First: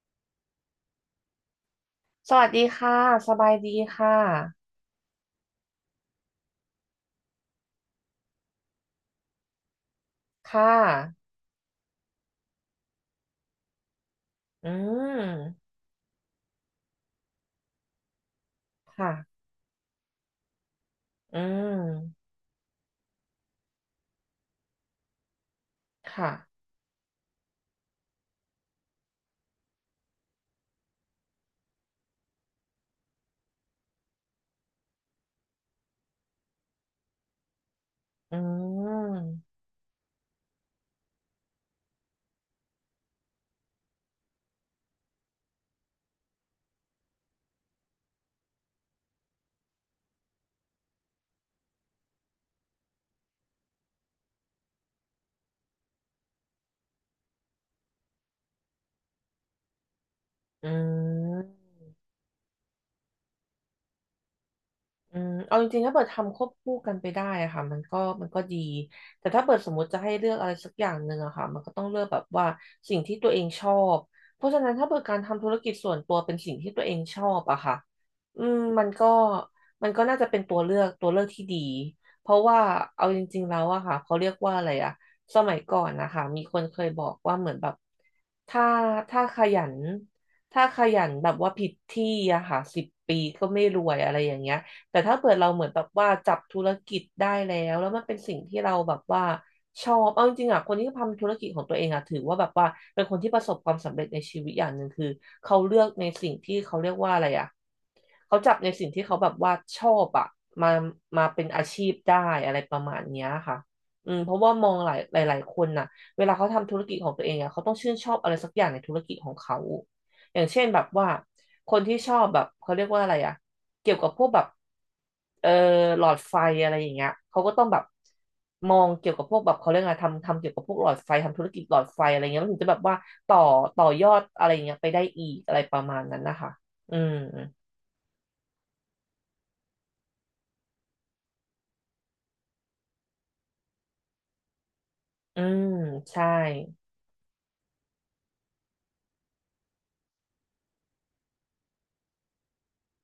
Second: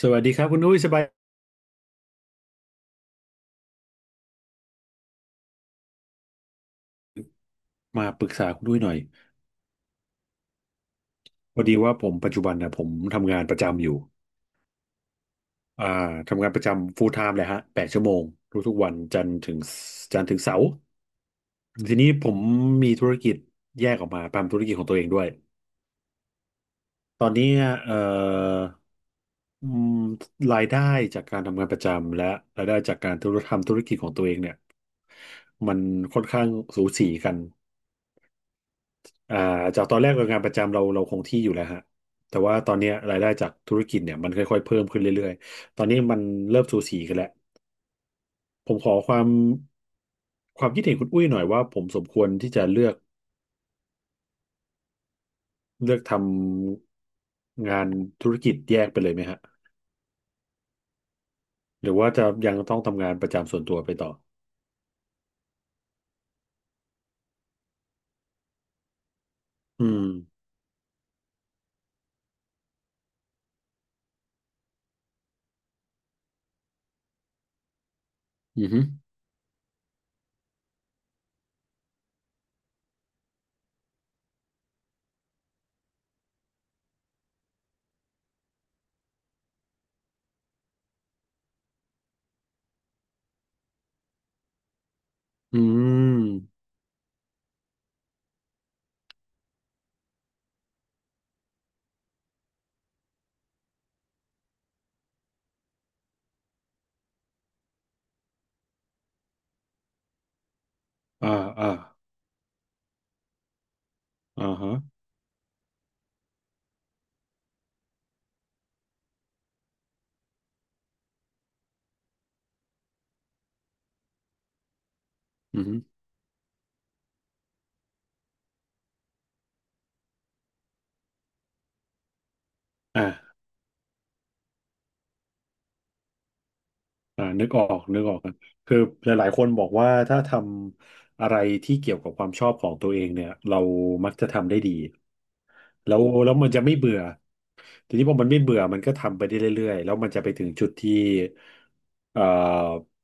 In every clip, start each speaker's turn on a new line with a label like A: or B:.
A: สวัสดีครับคุณนุ้ยสบาย
B: สวัสดีค่ะ สบายดีค่ะ
A: มาปรึกษาคุณนุ้ยหน่อย
B: ค่ะ
A: พอดีว่าผมปัจจุบันนะผมทำงานประจำอยู่
B: อืม
A: อ่าทำงานประจำ full time เลยฮะแปดชั่วโมงทุกๆวัน
B: ค่ะ
A: จันทร์ถึงเสาร์
B: อื
A: ทีนี้
B: ม
A: ผมมีธุรกิจแยกออกมาทำธุรกิจของตัวเองด้วย
B: ค่ะ
A: ตอนนี้เอ่ออืมรายได้จากการทำงานประจำและรายได้จากการทำธุรกิจของตัวเองเนี่ยมันค่อนข้างสูสีกัน
B: อื
A: อ่า
B: ม
A: จากตอนแรกเรางานประจำเราคงที่อยู่แล้วฮะแต่ว่าตอนเนี้ยรายได้จากธุรกิจเนี่ยมันค่อยๆเพิ่มขึ้นเรื่อยๆตอนนี้มันเริ่มสูสีกันแล้วผมขอความคิดเห็นคุณอุ้ยหน่อยว่าผมสมควรที่จะเลือกทำงานธุรกิจแยกไปเลยไหมฮะ
B: อืม
A: หรือว่าจะยังต้องทำงานประจำส่วนตัวไปต่อ
B: เอาจริงๆ ถ้าเปิดทำควบคู่กันไปได้อะค่ะมันก็ดีแต่ถ้าเปิดสมม
A: อื
B: ติจะ
A: ม
B: ให้เลือกอะไรสักอย่างหนึ่งอะค่ะมันก็ต้องเลือกแบบว่าสิ่งที่ตัวเองชอบเพราะฉะนั้นถ้าเปิดการทำธุรกิจส่วนตัวเป็นสิ่งที่ตัวเองชอบอะค่ะอืม
A: อืมอหื
B: มั
A: อ
B: นก็มันก็น่าจะเป็นตัวเลือกที่ดีเพราะว่าเอาจริงๆแล้วอะค่ะเขาเรียกว่าอะไรอะสมัยก่อนนะคะมีคนเคยบอกว่าเหมือนแบบถ้าถ้าขยันถ้าขยันแบบว่าผิดที่อะค่ะ10 ปีก็ไม่รวยอะไรอย่างเงี้ย แต่ถ้าเปิดเรา
A: อื
B: เหมือนแบบ
A: ม
B: ว่าจับธุรกิจได้แล้วมันเป็นสิ่งที่เราแบบว่าชอบเอาจริงๆอ่ะคนที่ทำธุรกิจของตัวเองอ่ะถือว่าแบบว่าเป็นคนที่ประสบความสำเร็จในชีวิตอย่างหนึ่งคือเขาเลือกในสิ่งที่เขาเรียกว่าอะไรอ่ะเขาจับในสิ่งที่เขาแบบว่าชอบอ่ะมามา
A: อ่า
B: เป็นอา
A: อ่า
B: ชีพได้อะไรประมาณเนี้ยค่ะเพราะ
A: อ่า
B: ว่ามอ
A: ฮะ
B: งหลายๆคนน่ะเวลาเขาทำธุรกิจของตัวเองอ่ะเขาต้องชื่นชอบอะไรสักอย่างในธุรกิจของเขาอย่างเช่นแบบว่าคนที่ชอบแบบเขาเรียกว่าอะไรอ่ะ เกี่ยวกับพวกแบบเอ่อ
A: อืมอหือ
B: หลอดไฟอะไรอย่างเงี้ยเขาก็ต้องแบบมองเกี่ยวกับพวกแบบเขาเรียกอะไรทำเกี่ยวกับพวกหลอดไฟทำธุรกิจหลอดไฟอะไรเงี้ยมันถึงจะแบบว่าต่
A: อ่า
B: อต่อยอดอะไรอ่เงี้ยไปได้อีกอะไรประมาณนั้นนะคะอืม
A: อ่านึกออกนึกออกครับคือหลายๆคนบอกว่าถ้าทำอะไรที่เกี่ยวกับความชอบของตัวเองเนี่ยเรามักจะทำได้ดี
B: อืม
A: แล้ว
B: ใช่
A: แล้วมันจะไม่เบื่อทีนี้พอมันไม่เบื่อมันก็ทำไปได้เรื่อยๆแล้วมันจะไปถึงจุดที่เอ่อ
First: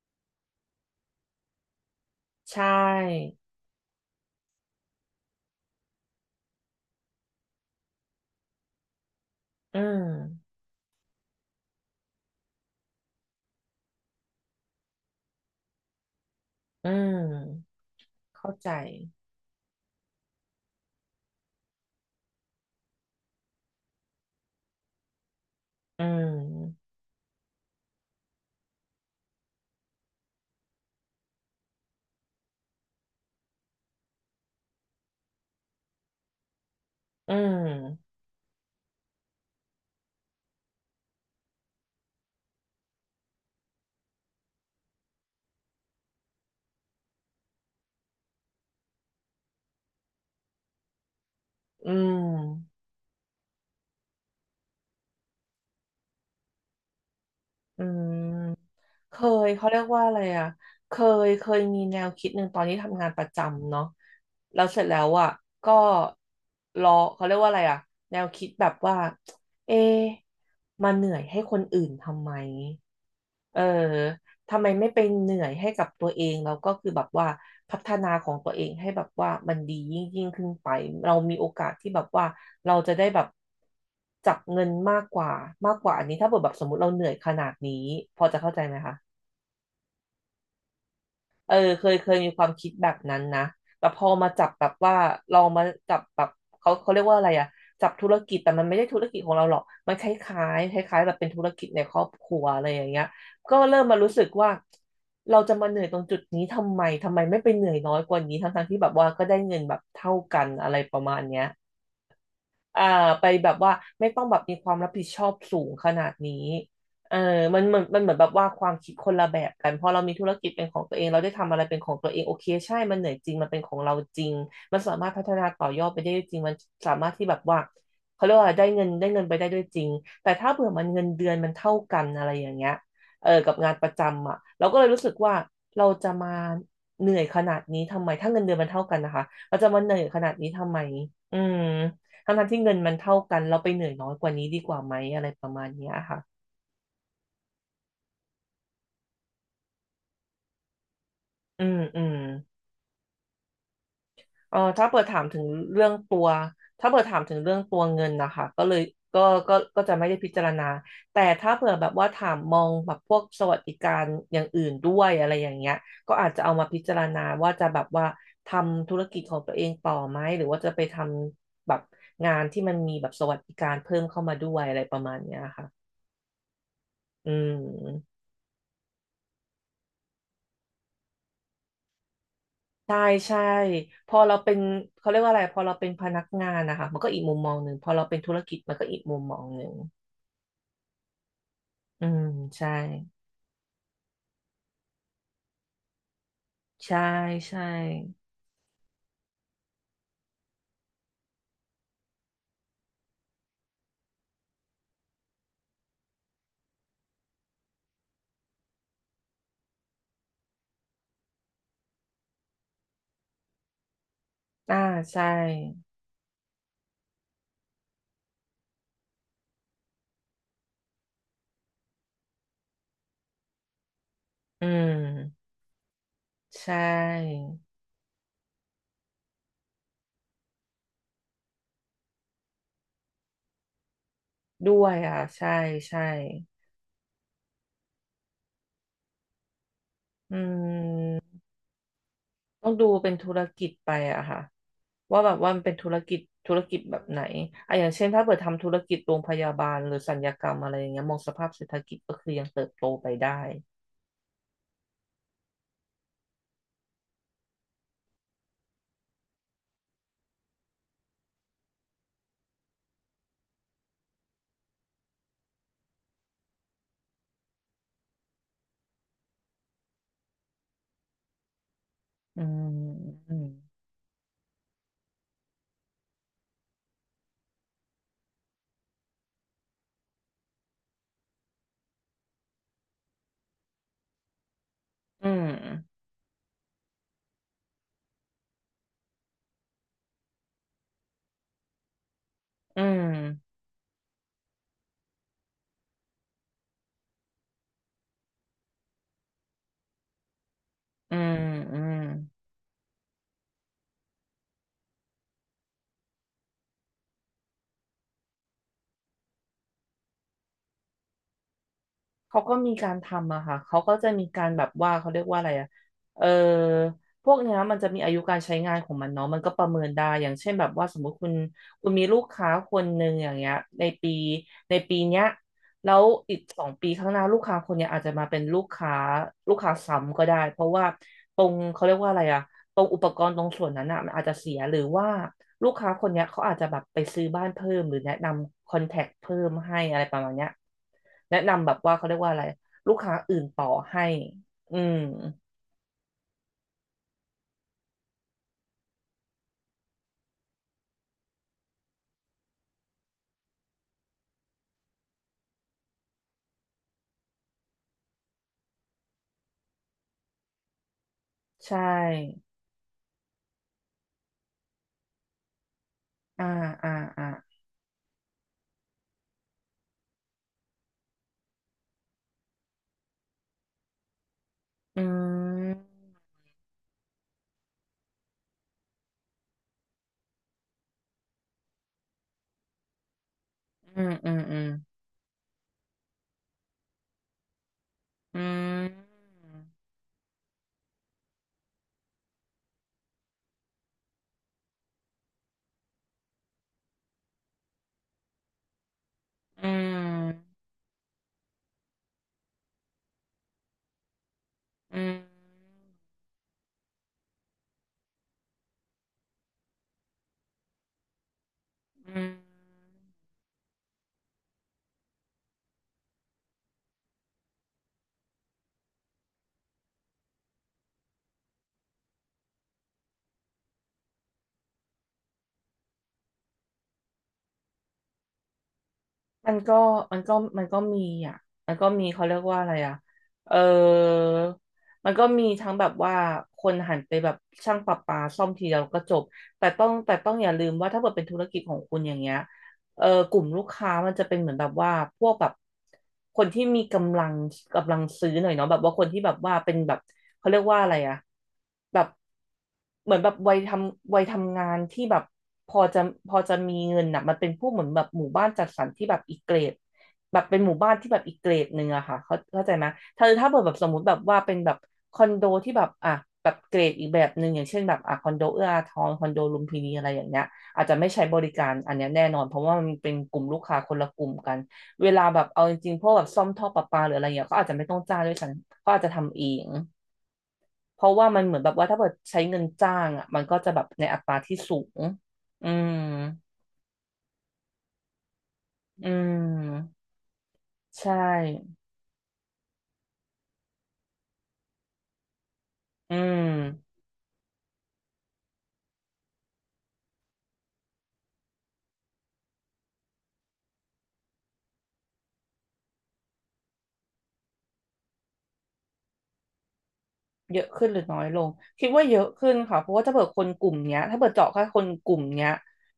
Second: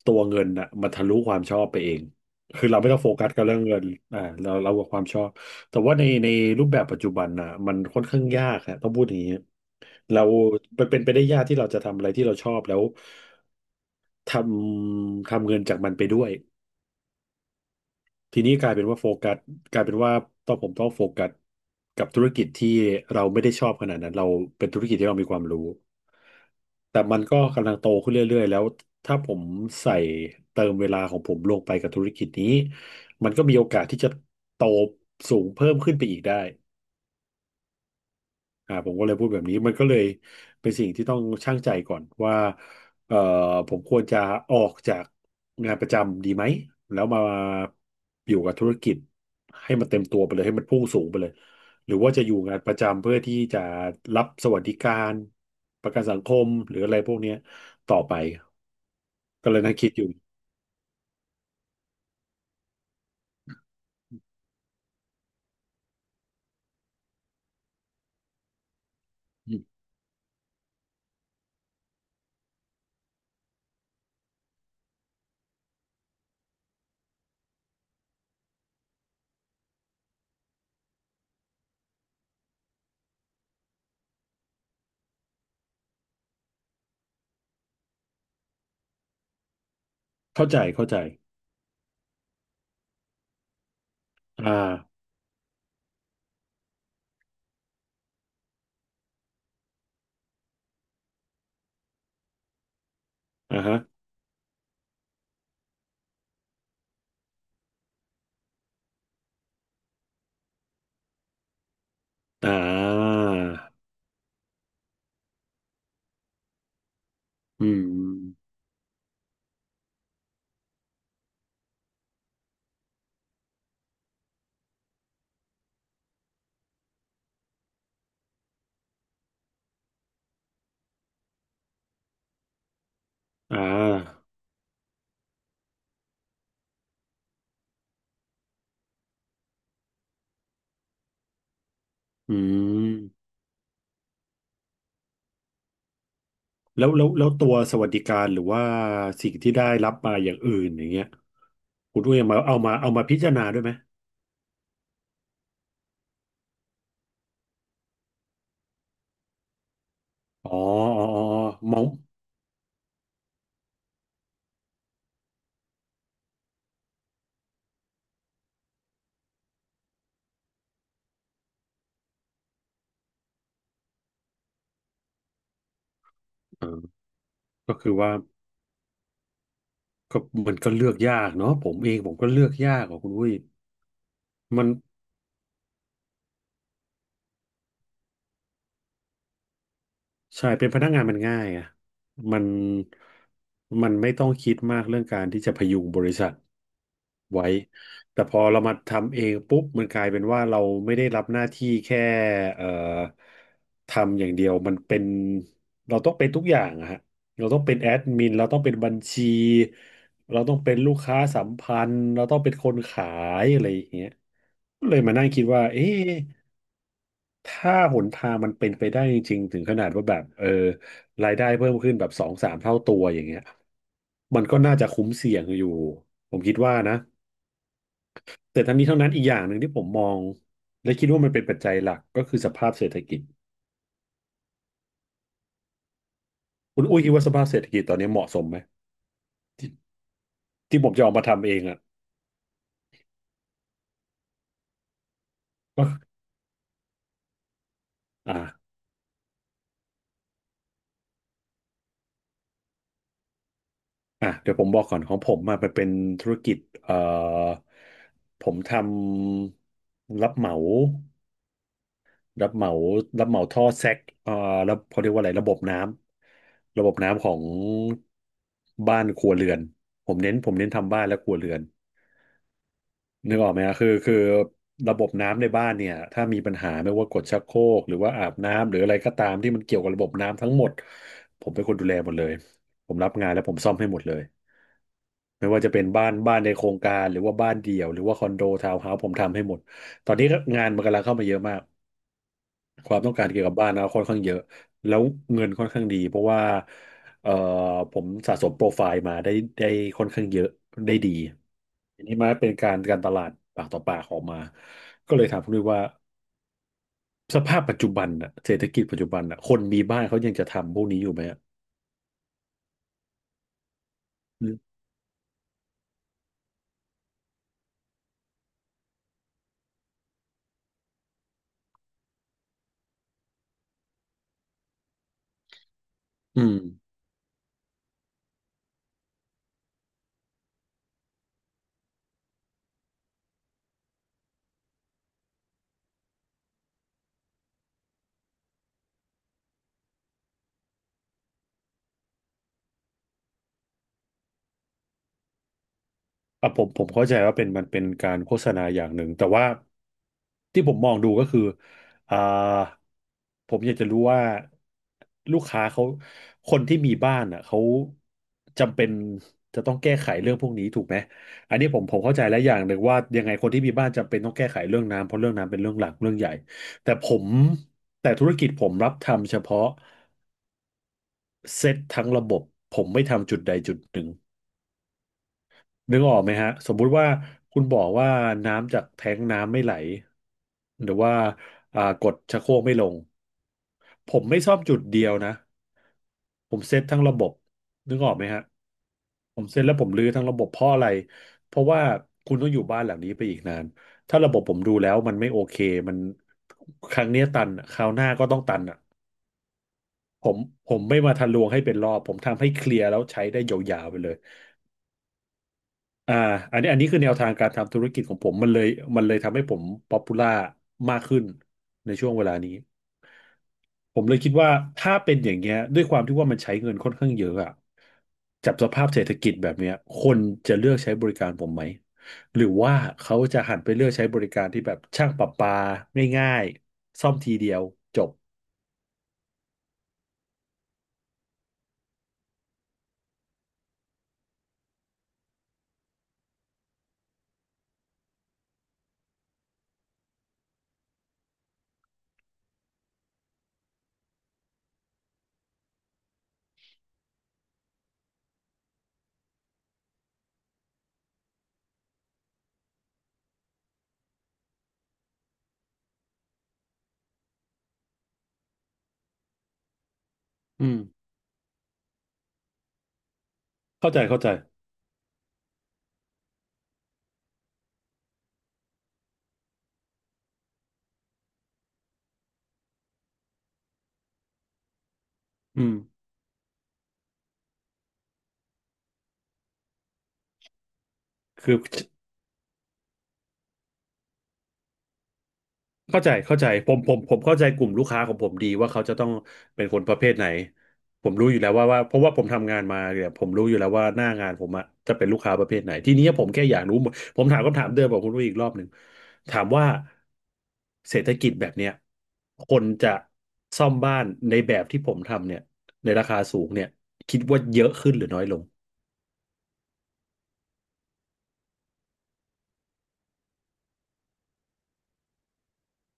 A: ตัวเงินน่ะมันทะลุความชอบไปเอง
B: ใช
A: คือเราไม่ต้องโฟกัส
B: ่
A: กับเรื่องเงินอ่าเรากับความชอบแต่ว่าในรูปแบบปัจจุบันน่ะมันค่อนข้างยากฮะต้องพูดอย่างนี้
B: อืม
A: เราเป็นไปได้ยากที่เราจะทำอะไรที่เราชอบแล้ว ททำเงินจากมันไปด้วย
B: อืม
A: ที
B: เข้า
A: นี้ก
B: ใจ
A: ลายเป็นว่าโฟกัสกลายเป็นว่าต้องผมต้องโฟกัสกับธุรกิจที่เราไม่ได้ชอบขนาดนั้นเราเป็นธุรกิจที่เรามีความรู้
B: อืม
A: แต่มันก็กำลังโตขึ้นเรื่อยๆแล้วถ้าผมใส่เติมเวลาของผมลงไปกับธุรกิจนี้มันก็มีโอกาสที่จะโตสูงเพิ่มขึ้นไปอีกได้
B: อืม
A: ผมก็เลยพูดแบบนี้มันก็เลยเป็นสิ่งที่ต้องชั่งใจก่อนว่าเอ่อผมควรจะออกจากงานประจำดีไหมแล้วมาอยู่กับธุรกิจให้มันเต็มตัวไปเลยให้มันพุ่งสูงไปเลย
B: อื
A: หรือ
B: ม
A: ว่าจะอยู่งานประจำเพื่อที่จะรับสวัสดิการประกันสังคมหรืออะไรพวกเนี้ย
B: อื
A: ต่อ
B: ม
A: ไป
B: เคย
A: ก็เลย
B: เขา
A: นั่ง
B: เรียก
A: คิดอ
B: ว่า
A: ยู่
B: อะไรอ่ะ เคเคยมีแนวคิดหนึ่งตอนนี้ทำงานประจำเนาะแล้วเสร็จแล้วอ่ะก็รอเขาเรียกว่าอะไรอ่ะแนวคิดแบบว่า
A: อืม
B: เอ๊ะมาเหนื่อยให้คนอื่นทำไมเออทำไมไม่ไปเหนื่อยให้กับตัวเองแล้วก็คือแบบว่าพัฒนาของตัวเองให้แบบว่ามันดียิ่งยิ่งขึ้นไปเรามีโอกาสที่แบบว่าเราจะได้แบบจับเงินมากกว่าอันนี้ถ้าเกิดแบบสมมติเราเหนื่อยขนาดนี้พอจะเข้าใจไหมคะ
A: เข้าใจเข้าใจ
B: เออเคยมีความคิดแบบนั้นนะแต่พอมาจับ
A: อ่า
B: แบบว่าลองมาจับแบบเขาเรียกว่าอะไรอะจับธุรกิจแต่มันไม่ได้ธุรกิจของเราหรอกมันคล้ายๆคล้ายๆแบบเป็นธุรกิจในครอบครัวอะไรอย่างเงี้ยก็
A: อ่าฮะ
B: เริ่มมารู้สึกว่าเราจะมาเหนื่อยตรงจุดนี้ทำไมทำไมไม่ไปเหนื่อยน้อยกว่านี้ทั้งๆที่แบบว่าก็ได้เงินแบบเท่ากันอะไรประมาณเนี้ย
A: อ่
B: อ่า
A: า
B: ไปแบบว่าไม่ต้องแบบมีความรับผิดชอบสูงขนาดนี้เออมัน
A: อื
B: เหมือ
A: ม
B: นมันเหมือนแบบว่าความคิดคนละแบบกันพอเรามีธุรกิจเป็นของตัวเองเราได้ทำอะไรเป็นของตัวเองโอเคใช่มันเหนื่อยจริงมันเป็นของเราจริงมันสามารถพัฒนาต่อยอดไปได้จริงมันสามารถที่แบบว่าเขาเรียกว่าได้เงินไปได้ด้วยจริงแต่ถ้าเผื่อมันเงินเดือนมันเท่ากันอะไรอย่างเงี้ยเออกับ
A: อ่
B: งานประ
A: า
B: จำอ่ะเราก็เลยรู้สึกว่าเราจะมาเหนื่อยขนาดนี้ทำไมถ้าเงินเดือนมันเท่ากันนะคะเราจะมาเหนื่อยขนาดนี้ทำไมอืม ทั้
A: อื
B: งทั้งที่เงิน
A: ม
B: มันเท่ากันเราไปเหนื่อยน้อยกว่านี้ดีกว่าไหมอะไรประมาณเนี้ยค่ะ
A: แล้วตัวสวัสดิการหรือว่าสิ่งที่ได้รับมาอย่างอื่นอย่างเงี้ย
B: อืม
A: คุ
B: อื
A: ณอุ้
B: ม
A: ยเอามาพิจารณาด้วยไหม
B: เออเรื่องตัวถ้าเปิดถามถึงเรื่องตัวเงินนะคะก็เลยก็จะไม่ได้พิจาร
A: อ๋อ
B: ณา
A: อ๋อ
B: แต่
A: อ๋อ
B: ถ้าเผื่อ
A: มอ
B: แบ
A: ง
B: บว่าถามมองแบบพวกสวัสดิการอย่างอื่นด้วยอะไรอย่างเงี้ยก็อาจจะเอามาพิจารณาว่าจะแบบว่าทำธุรกิจของตัวเองต่อไหมหรือว่าจะไปทำแบบงานที่มันมีแบบสวัสดิการเพิ่มเข้ามาด้วยอะไรประมาณเนี้ยค่ะ
A: เออ
B: อื
A: ก็คือว่า
B: ม
A: ก็มันก็เลือกยากเนาะผมเองผมก็เลือกยาก
B: ใช่
A: อ่ะคุณอุ้ย
B: ใช่พอเราเป็น
A: มัน
B: เขาเรียกว่าอะไรพอเราเป็นพนักงานนะคะมันก็อีกมุมมองหนึ่งพอเราเป็นธุรกิจมันก็อีกมุมมองหนึ่ง
A: ใช่เป็นพนักงานมันง่ายอ่ะ
B: อืม
A: มัน
B: ใช่
A: มันไม่ต้องคิดมากเรื่องการที่จะพยุงบริษัท
B: ใช่
A: ไว้
B: ใช่
A: แต่พอเรามาทำเองปุ๊บมันกลายเป็นว่าเราไม่ได้รับหน้าที่แค่เอ่อทำอย่างเดียวมันเป็นเราต้องเป็นทุกอย่างอะฮะเราต้องเป็นแอดมินเราต้องเป็นบัญชีเราต้องเป็นลูกค้าสัมพันธ์เราต้องเป็นคนขายอะไรอย่างเงี้ย
B: อ่า
A: เลยมา
B: ใช่
A: นั่งคิดว่าเอ๊ะ ถ้าหนทางมันเป็นไปได้จริงๆถึงขนาดว่าแบบรายได้เพิ่มขึ้นแบบสองสามเท่าตัวอย่างเงี้ยมันก็
B: อื
A: น่าจะคุ้มเสี่ยง
B: ม
A: อยู่ผมคิด
B: ใช่
A: ว่านะแต่ทั้งนี้ทั้งนั้นอีกอย่างหนึ่งที่ผมมองและคิดว่ามันเป็นปัจจัยหลักก็คือสภาพเศรษฐกิจ
B: ด้วยอ่ะใช่ใช่
A: คุณอุ้ยคิดว่าสภาพเศรษฐกิจตอนนี้เหมาะสมไหม
B: อื
A: ที่ผมจะออกมา
B: ม
A: ทำเองอ่ะ
B: ต้องดูเป็นธุรกิจไปอะค่ะว่าแบบว่ามันเป็น
A: ก็
B: ธุรกิจแบบไหนอะอย่างเช่นถ้าเปิดทำธุ
A: อ่า
B: รกิจโรงพยาบาลหรือศัลยกรรมอะไรอย่างเงี้ยมองสภาพเศรษฐกิจก็คือยังเติบโตไปได้
A: อ่ะเดี๋ยวผมบอกก่อนของผมมาเป็นธุรกิจเอ่อผมทำรับเหมา รับเหมารับเหมาท่อแซกแล้วเขาเรียกว่าอะไรระบบน้ำของบ้านครัวเรือนผมเน้นทำบ้านและครัวเรือน
B: อื
A: นึกออกไหมฮะ
B: ม
A: คือระบบน้ำในบ้านเนี่ย ถ้ามีปัญหาไม่ว่ากดชักโครกหรือว่าอาบน้ำ หรืออะไรก็ตามที่มันเกี่ยวกับระบบน้ำทั้งหมดผมเป็นคนดูแลหมดเลยผมรับงานแล้วผมซ่อมให้หมดเลย
B: อื
A: ไม่ว่าจะเป็น
B: ม
A: บ้านในโครงการ หรือว่าบ้านเดี่ยวหรือว่าคอนโดทาวน์เฮาส์ผมทำให้หมดตอนนี้งานมันกำลังเข้ามาเยอะมาก
B: อื
A: ความต้องการเกี่ยวกั
B: ม
A: บบ้านนะค่อนข้างเยอะแล้วเงินค่อนข้างดีเพราะว่าเอ่อผมสะสมโปรไฟล์มาได้ค่อนข้างเยอะได้ดี
B: อืมอืม
A: ทีนี้มาเป็นการตลาดปากต่อปากออกมาก็เลยถามคุณด้วยว่าสภาพปัจจุบันน่ะเศรษฐกิจปัจจุบันน่ะคนมีบ้านเขายังจะทำพวกนี้อยู่ไหมอะ
B: เขาก็มีการทำอะค่ะเขาก็จะมีการแบบว่าเขาเรียกว่าอะไรอะเออพวกเนี้ยมันจะมีอายุการใช้งานของมันเนาะมันก็ประเมินได้อย่างเช่นแบบว่าสมมติคุณมีลูกค้าคนหนึ่งอย่างเงี้ยในปีในปีเนี้ยแล้วอี
A: อื
B: ก
A: ม
B: สองปีข้างหน้าลูกค้าคนเนี้ยอาจจะมาเป็นลูกค้าซ้ำก็ได้เพราะว่าตรงเขาเรียกว่าอะไรอะ ตรงอุปกรณ์ตรงส่วนนั้นอ่ะมันอาจจะเสียหรือว่าลูกค้าคนเนี้ยเขาอาจจะแบบไปซื้อบ้านเพิ่มหรือแนะนำคอนแทคเพิ่มให้อะไรประมาณเนี้ยแนะนำแบบว่าเขาเรียกว่าอะไรลูกค้าอื่นต่อให้อืม
A: อ่ะผมเข้าใจว่าเป็นมันเป็นการโฆษณาอย่างหนึ่งแต่ว่าที่ผมมองดูก็คืออ่าผมอยากจะรู้ว่าลูกค้าเขาคนที่มีบ้านอ่ะเขาจำเป็นจะต้องแก้ไขเรื่องพวกนี้ถูกไหมอันนี้
B: ใช
A: ผมเข้าใจแล้ว
B: ่
A: อย่างหนึ่งว่ายังไงคนที่มีบ้านจำเป็นต้องแก้ไขเรื่องน้ำเพราะเรื่องน้ำเป็นเรื่องหลักเรื่องใหญ่
B: อ่าอ่า
A: แต่ผ
B: อ่า
A: มแต่ธุรกิจผมรับทำเฉพาะเซตทั้งระบบผมไม่ทำจุดใดจุดหนึ่ง
B: อื
A: นึกออกไห
B: ม
A: มฮะสมมุติว่าคุณบอกว่าน้ำจากแท้งน้ำไม่ไหลหรือว่ากดชักโครกไม่ลง
B: อื
A: ผ
B: ม
A: ม
B: อื
A: ไม่
B: ม
A: ซ่
B: อื
A: อม
B: ม
A: จุดเดียวนะผมเซตทั้งระบบนึกออกไหม
B: อ
A: ฮะ
B: ื
A: ผมเซ็นแล้วผมรื้อทั้งระบบเพราะอะไรเพราะว่าคุณต้องอยู่บ้านหลังนี้ไปอีกนานถ้าระบบผมดูแล้วมันไม่โอเคมันครั้งเนี้ยตันอะคราวหน้าก็ต้องตันอ่ะ
B: ม
A: ผมผมไม่มาทะลวงให้เป็นรอบผมทำให้เคลียร์แล้วใช้ได้ยาวๆไปเลย
B: อืม
A: อ่าอันนี้คือแนวทางการทำธุรกิจของผมมันเลยทำให้ผมป๊อปปูล่ามากขึ้นในช่
B: อื
A: วง
B: มอื
A: เว
B: ม
A: ลานี้ผมเลยคิดว่าถ้าเป็นอย่างเงี้ยด้วยความที่ว่ามันใช้เงินค่อนข้างเยอะอะจับสภาพเศรษฐกิจแบบเนี้ยคนจะเลือกใช้บริการผมไหมหรือว่าเขาจะหันไปเลือกใช้บริการที่แบบช่างประปาง่ายๆซ่อมทีเดียวจบ
B: มันก็มันก็มันก็มีอ่ะ มันก็มีเขาเรียกว่าอะไรอ่ะเออมันก็มีทั้งแบบว่าคนหันไปแบบช่างประปาซ่อมทีเดียวก็จบแต่ต้องอย่าลืมว่าถ้าเกิดเป็นธุรกิจของคุณอย่างเงี้ย เออกลุ่มลูกค้ามันจะเป็นเหมือนแบบว่าพวกแบบคนที่มีกำลังกำลังซื้อหน่อยเนาะแบบว่าคนที่แบบว่าเป็นแบบเขาเรียกว่าอะไรอะแบบเหมือนแบบวัยทำงานที่แบบพอจะพอจะมีเงินอะมันเป็นพวกเหมือนแบบหมู่บ้านจัดสรรที่แบบอีกเกรดแบบเป็นห
A: อื
B: มู่
A: ม
B: บ้านที่แบบอีกเกรดหนึ่งอะค่ะเขาเข้าใจไหมถ้าเปิดแบบสม
A: เข้า
B: ม
A: ใจ
B: ติแบ
A: เข้า
B: บ
A: ใจ
B: ว่าเป็นแบบคอนโดที่แบบอ่ะแบบเกรดอีกแบบหนึ่งอย่างเช่นแบบอ่ะคอนโดเอื้ออาทรคอนโดลุมพินีอะไรอย่างเงี้ย อาจจะไม่ใช้บริการอันนี้แน่นอนเพราะว่ามันเป็นกลุ่มลูกค้าคนละกลุ่มกันเวลาแบบ
A: อื
B: เอาจ
A: ม
B: ริงๆพวกแบบซ่อมท่อประปาหรืออะไรอย่างเงี้ยก็อาจจะไม่ต้องจ้างด้วยซ้ำก็อาจจะทำเองเพราะว่ามันเห
A: คื
B: มือ
A: อ
B: นแบบว่าถ้าเกิดใช้เงินจ้างอ่ะมันก็จะแบบในอัตราที่สูงอืม
A: เข้าใจเข้าใจผมเข้าใจกลุ่มลูกค้าของผมดีว่าเขาจะต้
B: อื
A: องเป็นคนประ
B: ม
A: เภทไหนผ
B: ใช่
A: มรู้อยู่แล้วว่าเพราะว่าผมทำงานมาเนี่ยผมรู้อยู่แล้วว่าหน้างานผมอะจะเป็นลูกค้าประเภทไหนทีนี้
B: อื
A: ผมแค่อยากรู้หมด
B: ม
A: ผมถามคำถามเดิมกับคุณรู้ยอีกรอบหนึ่งถามว่าเศรษฐกิจแบบเนี้ยคนจะซ่อมบ้านในแบบที่ผมทำเนี่ยในราคาสูงเนี่ยคิดว่าเยอะขึ้นหรือน้อยลง
B: เยอะขึ้นหรือน้อยลงคิดว่าเยอะขึ้นค่ะเพราะว่าถ้าเปิดคนกลุ่มเนี้ยถ้าเปิดเจาะแค่คนกลุ่มเนี้ย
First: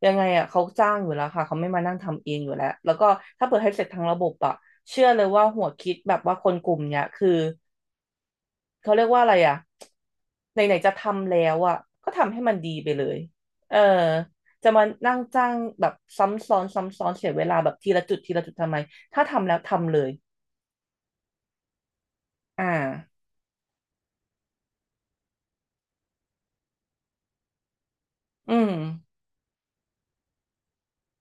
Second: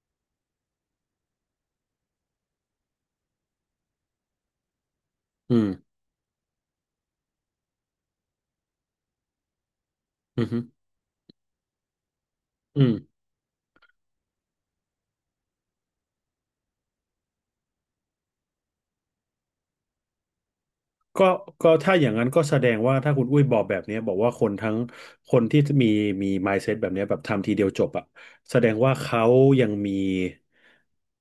B: ยังไงอ่ะเขาจ้างอยู่แล้วค่ะเขาไม่มานั่งทำเองอยู่แล้วแล้วก็ถ้าเปิดให้เสร็จทางระบบอ่ะเชื่อเลยว่า
A: อื
B: หั
A: ม
B: วคิดแบบว่าคนกลุ่มเนี้ยคือเขาเรียกว่าอะไรอ่ะ
A: อืมอ
B: ไห
A: ฮึ
B: นๆจะทำแล้วอ่ะก็ทำให้มันดี
A: อื
B: ไป
A: ม
B: เลยเออจะมานั่งจ้างแบบซ้ำซ้อนเสียเวลาแบบทีละจุดทำไมถ้าทำแล้วทำเลย
A: ก็ก็ถ้าอย่างนั้นก็แส
B: อ่า
A: ดงว่าถ้าคุณอุ้ยบอกแบบเนี้ยบอกว่าคนที่มี mindset แบบเนี้ยแบบทำทีเดียวจบอะแส
B: อื
A: ด
B: ม
A: งว่ายังมี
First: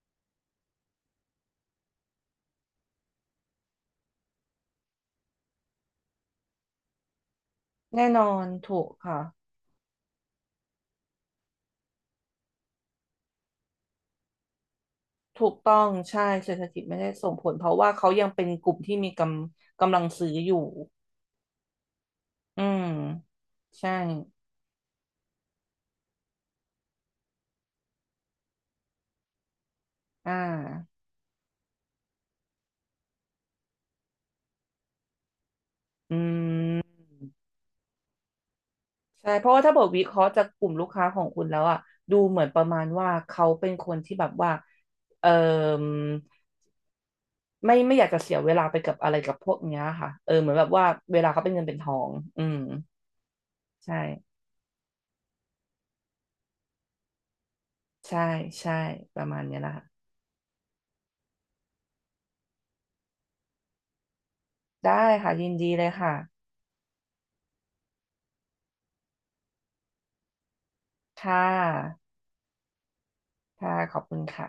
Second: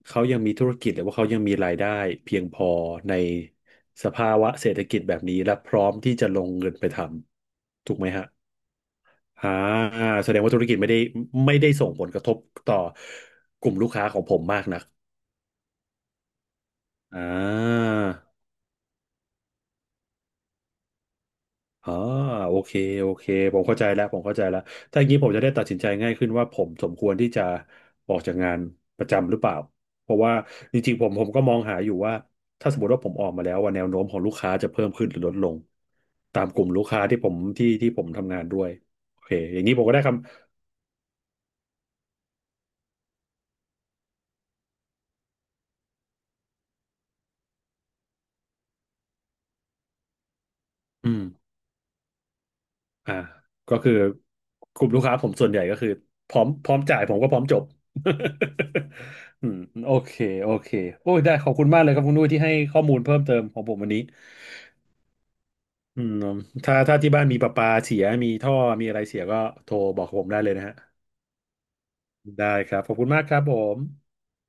A: เขายังมีธุรกิจหรือว่าเขายังมีรายได้เพียงพอในสภาวะเศรษฐกิจแบบนี้และพร้อมที่จะลงเงินไปทำถูกไห
B: แน่
A: ม
B: น
A: ฮะ
B: อนถูกค่ะ
A: อ่าแสดงว่าธุรกิจไม่ได้ส่งผลกระทบต่อกลุ่มลูกค้าของผมมากนัก
B: ถูกต้องใช่เศรษฐกิจไม่ได้
A: อ่า
B: ส่งผลเพราะว่าเขายังเป็นกลุ่มที่มีกำลังซื้ออยู่
A: อ่าโอ
B: อื
A: เค
B: ม
A: โอเคผมเข้าใจ
B: ใช่
A: แล้วผมเข้าใจแล้วถ้าอย่างนี้ผมจะได้ตัดสินใจง่ายขึ้นว่าผมสมควรที่จะออกจากงานประจำหรือเปล่าเพราะว่า
B: อ่า
A: จริงๆผมก็มองหาอยู่ว่าถ้าสมมติว่าผมออกมาแล้วว่าแนวโน้มของลูกค้าจะเพิ่มขึ้นหรือลดลง
B: อื
A: ตามกลุ่ม
B: ม
A: ลูกค้าที่ผมที่ที่ผมทำงานด้วยโอ
B: ใช่
A: เค
B: เพราะ
A: อ
B: ว่า
A: ย่าง
B: ถ้า
A: นี้
B: บ
A: ผ
B: อ
A: ม
B: ก
A: ก็
B: วิ
A: ได้
B: เค
A: คำ
B: ราะห์จากกลุ่มลูกค้าของคุณแล้วอะดูเหมือนประมาณว่าเขาเป็นคนที่แบบว่าเออไม่อยากจะเสียเวลาไปกับอะไรกับพวกเนี้ยค่ะเออเหมือนแบบว่า
A: อื
B: เว
A: ม
B: ลาเขาเป็นเงินเป็นทองอืม
A: อ่าก็คือ
B: ใช่
A: กลุ่มลูกค้าผมส่วนใหญ่ก็คือพร้อมจ่ายผมก็พร้อมจบ
B: ใช่ใช่ประมา ณ
A: อื
B: เนี้
A: ม
B: ยนะคะ
A: โอเคโอเคโอ้ยได้ขอบคุณมากเลยครับคุณนุ้ยที่ให้ข้อมูลเพิ่มเติมของผมวันนี้
B: ได้ค่ะยินดีเลย
A: อื
B: ค่ะ
A: มถ้าที่บ้านมีประปาเสียมีท่อมีอะไรเสียก็โทรบอกผมได้เลยนะฮะ
B: ค่ะ
A: ได้ครับขอบคุณมากครับผ
B: ค่ะ
A: ม
B: ขอบคุณค่ะ